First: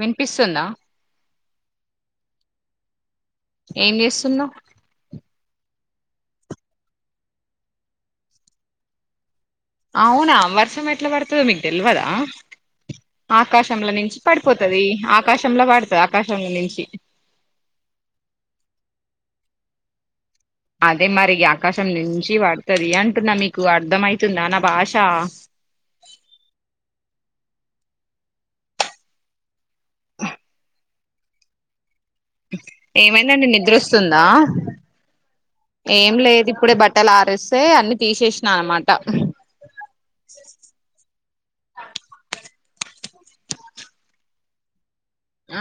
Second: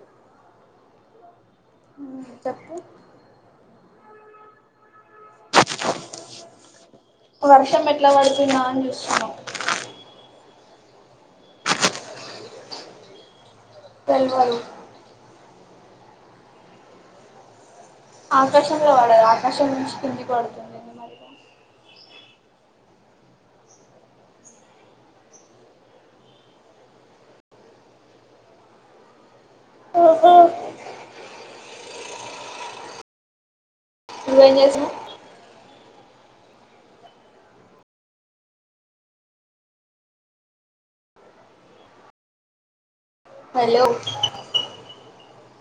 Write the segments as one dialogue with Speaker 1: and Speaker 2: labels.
Speaker 1: వినిపిస్తుంద
Speaker 2: ఊమ్ చెప్పు
Speaker 1: ఏం జేస్తున్నవ్
Speaker 2: వర్షం ఎట్లా వడుతుందా అన్ చూస్తున్నా
Speaker 1: అవునా వర్షం ఎట్ల వడుతదో మీక్ దెల్వదా ఆకాశంల నుంచి
Speaker 2: తెల్వదు
Speaker 1: పడిపోతది ఆకాశంల వడుత ఆకాశంల నుంచి
Speaker 2: ఆకాశంల వడద్ ఆకాశం నుంచి కిందిక్ వడుతున్ని
Speaker 1: అదే మరి ఆకాశం నుంచి వడుతది అంటున్న మీకు అర్థమయితుందా నా భాష ఏమైందండీ నిద్రోస్తుందా
Speaker 2: నువ్వేం చేసినవ్
Speaker 1: ఏం లేద్ ఇప్పుడే బట్టల్ ఆరేస్తే అన్ని తీసేసినా అనమాట
Speaker 2: హలో
Speaker 1: అ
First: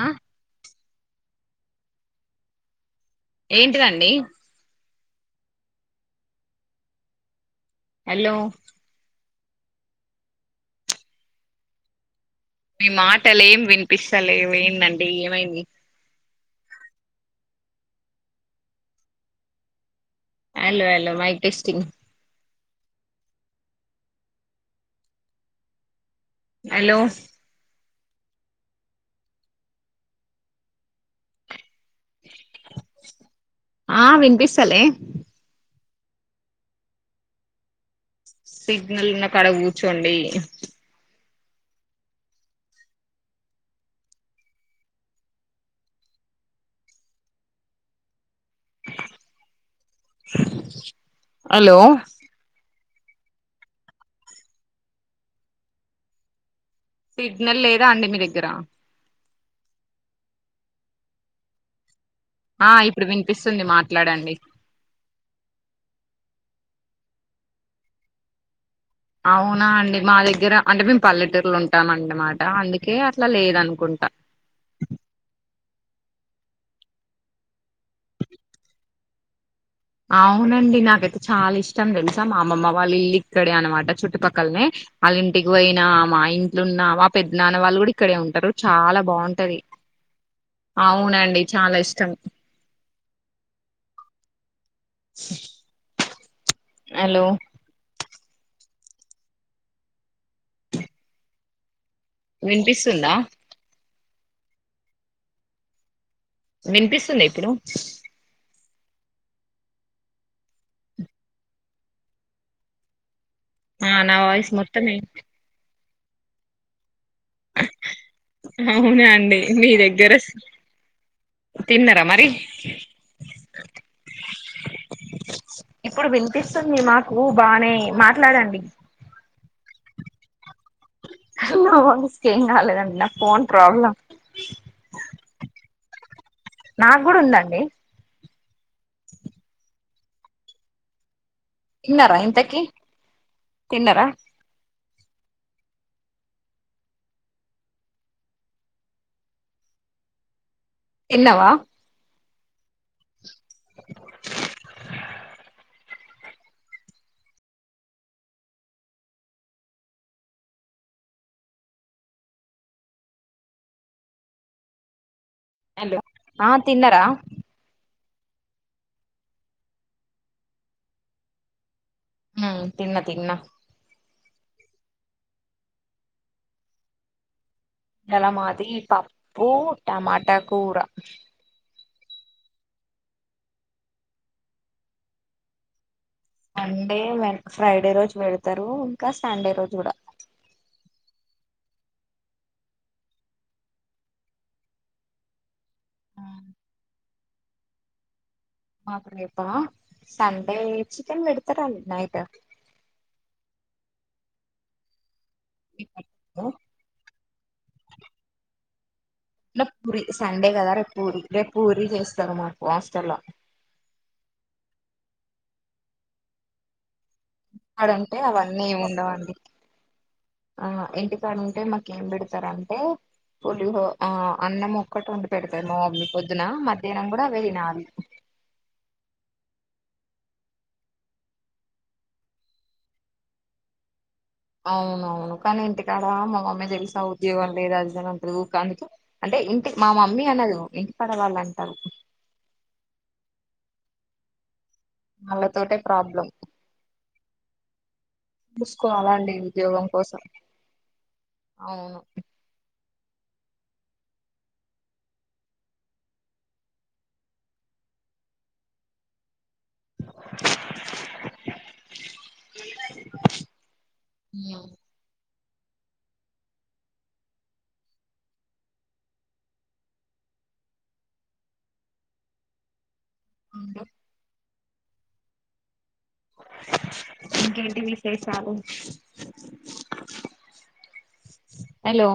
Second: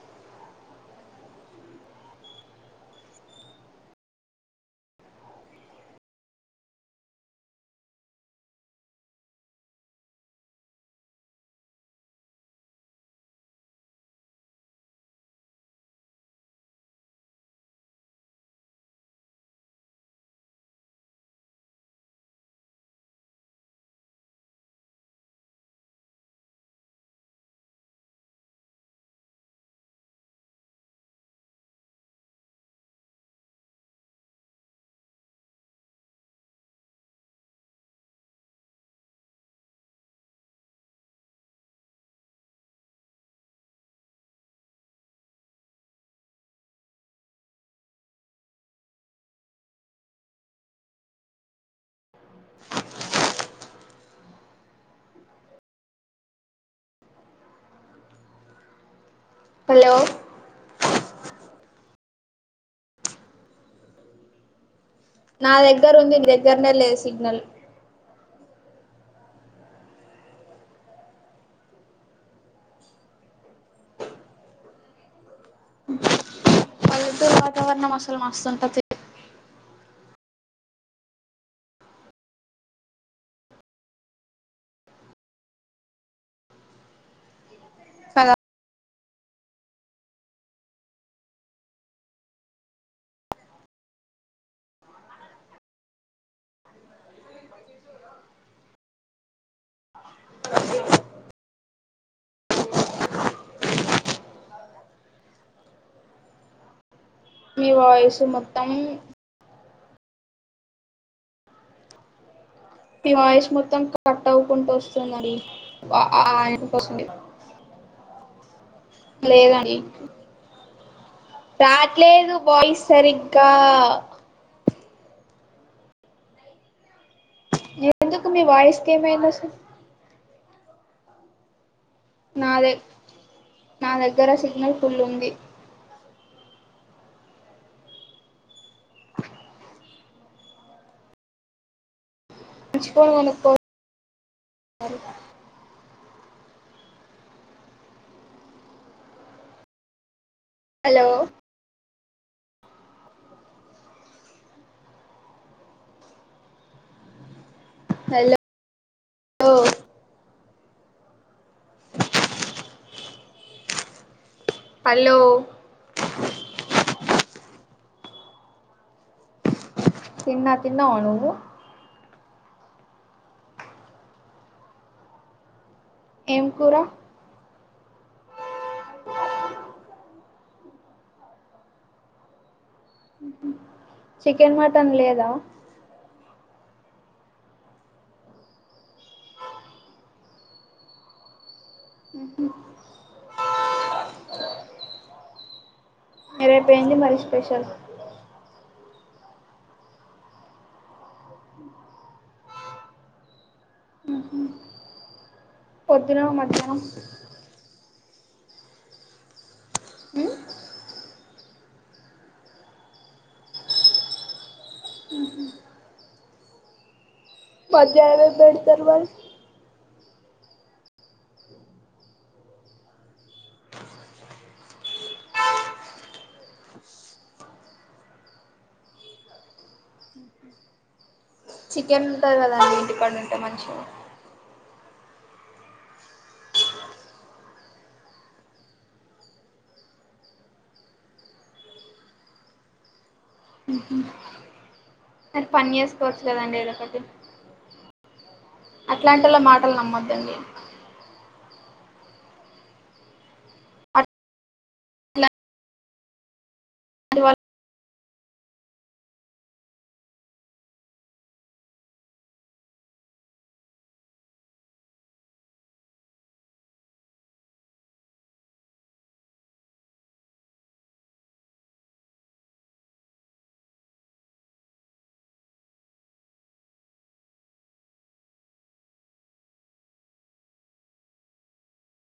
Speaker 1: ఏంటిదండి హలో మీ మాటలు ఏం వినిపిస్తలేవు ఏందండి ఏమైంది hello hello mic testing hello ఆ విన్పిస్తలే సిగ్నల్ ఉన్న కాడ గూర్చోండి హలో సిగ్నల్ లేదా అండి మీ దెగ్గర
Speaker 2: హల్లో
Speaker 1: ఆ ఇప్పుడు విన్పిస్సుంది మాట్లాడండి
Speaker 2: నా దగ్గర ఉంది నీ దగ్గరనే లేదు సిగ్నల్
Speaker 1: అవునా అండి మా దగ్గర అంటే మేమ్ పల్లెటూరులో ఉంటాం అన్న మాట అందుకే అట్ల లేదనుకుంట
Speaker 2: పల్లెటూరు వాతావరణం అస్సల్ మస్త్ ఉంటది
Speaker 1: అవునండి నాకైతే చాలా ఇష్టం దెల్సా మా అమమ్మ వాళ్ళ ఇల్లు ఇక్కడే అనమాట చుట్టుపక్కల్నే ఆళ్ళ ఇంటికి వొయినా మా ఇంట్లున్నా వా పెద్నాన్న వాళ్ళు గూడ ఇక్కడే
Speaker 2: కదా
Speaker 1: ఉంటరు చాలా బా ఉంటది అవునండి చాలా ఇష్టం అలో విన్పిస్సుందా విన్పిస్సుంది
Speaker 2: మీ వాయిస్ మొత్తం మీ వాయిస్ మొత్తం
Speaker 1: ఆ నా
Speaker 2: కట్
Speaker 1: వాయిస్
Speaker 2: అవుకుంటూ
Speaker 1: మొత్తం
Speaker 2: ఒస్తుందండి వ అ ఆ ఇంకొస్సుంది
Speaker 1: అవునా అండి నీ
Speaker 2: లేదండి
Speaker 1: దగ్గరస్
Speaker 2: రాట్లేదు వాయిస్ సరిగ్గా
Speaker 1: ఇప్పుడు విన్పిస్తుంది మాకూ బానే మాట్లాడండి
Speaker 2: కేమైంది అసల్
Speaker 1: నా వాయిస్ కి ఏం
Speaker 2: నాదే
Speaker 1: గాలేదండి నా ఫోన్
Speaker 2: నా
Speaker 1: ప్రాబ్లం
Speaker 2: దగ్గర సిగ్నల్ ఫుల్ ఉంది
Speaker 1: నా గూడ ఉందండి తిన్నార ఇంతకి
Speaker 2: ఉంచుకోని గొనుక్కో
Speaker 1: తిన్నరా
Speaker 2: [inaudible] సారి అల్లో
Speaker 1: తిన్నావా
Speaker 2: హల్లొ హలో
Speaker 1: ఆ తిన్నరా
Speaker 2: తిన్నా తిన్నావ నువ్వు
Speaker 1: ఊ తిన్న తిన్న
Speaker 2: ఏం కూర
Speaker 1: యాల మాది పప్పూ టమాట కూర
Speaker 2: ఉహు చికెన్ మటన్ లేదా
Speaker 1: మండే వెన్ ఫ్రైడే రోజు బెడుతరూ ఇంకా సండే రోజ్ గుడా
Speaker 2: ఉహు ఇదైపోయింది మరి స్పెషల్
Speaker 1: మాక్ రేపా సండే చికెన్ పెడుత రండి నైట్
Speaker 2: న మధ్యాహ్నం.
Speaker 1: న పూరి
Speaker 2: ఉమ్
Speaker 1: సండే కదా, రేపు పూరి రేపు పూరి చేస్తారు మాకు హాస్టల్లో.
Speaker 2: ఉహు
Speaker 1: ఇంటికాడ ఉంటే
Speaker 2: మధ్యాహ్నం ఏం
Speaker 1: అవన్నీ ఏమి
Speaker 2: బెడ్తర్ మరి
Speaker 1: ఉండవండి ఆ ఇంటికాడ ఉంటే మాకేం పెడతారంటే పులిహో ఆ అన్నం ఒక్కటి వండి పెడతరు పొద్దున, మధ్యాహ్నం గుడ అవే తినాలే.
Speaker 2: చికెన్ ఉంటది కదండి, ఇంటికాడు ఉంటే మంచిగుం
Speaker 1: అవునవును కనీ ఇంటికాడ మా మమ్మీ తెలిసా ఉద్యోగం లేదు అది ఇది అని అంటది ఊకె అందుకే అంటే ఇంటి మా మమ్మీ అనదు, ఇంటి కాడ వాళ్లు అంటరు.
Speaker 2: ఉహు మరి పని
Speaker 1: వాళ్ళతోటే
Speaker 2: చేసుకోవచ్చు
Speaker 1: ప్రాబ్లం
Speaker 2: కదండి ఏదో ఒకటి.
Speaker 1: చూసుకోవాలండి
Speaker 2: అట్లాంటోల్ల మాటలు
Speaker 1: ఉద్యోగం కోసం
Speaker 2: నమ్మద్దండి.
Speaker 1: అవును
Speaker 2: అట్లాంటి
Speaker 1: ఉమ్ ఉండు ఇంకేంటి విశేషాలు? హలో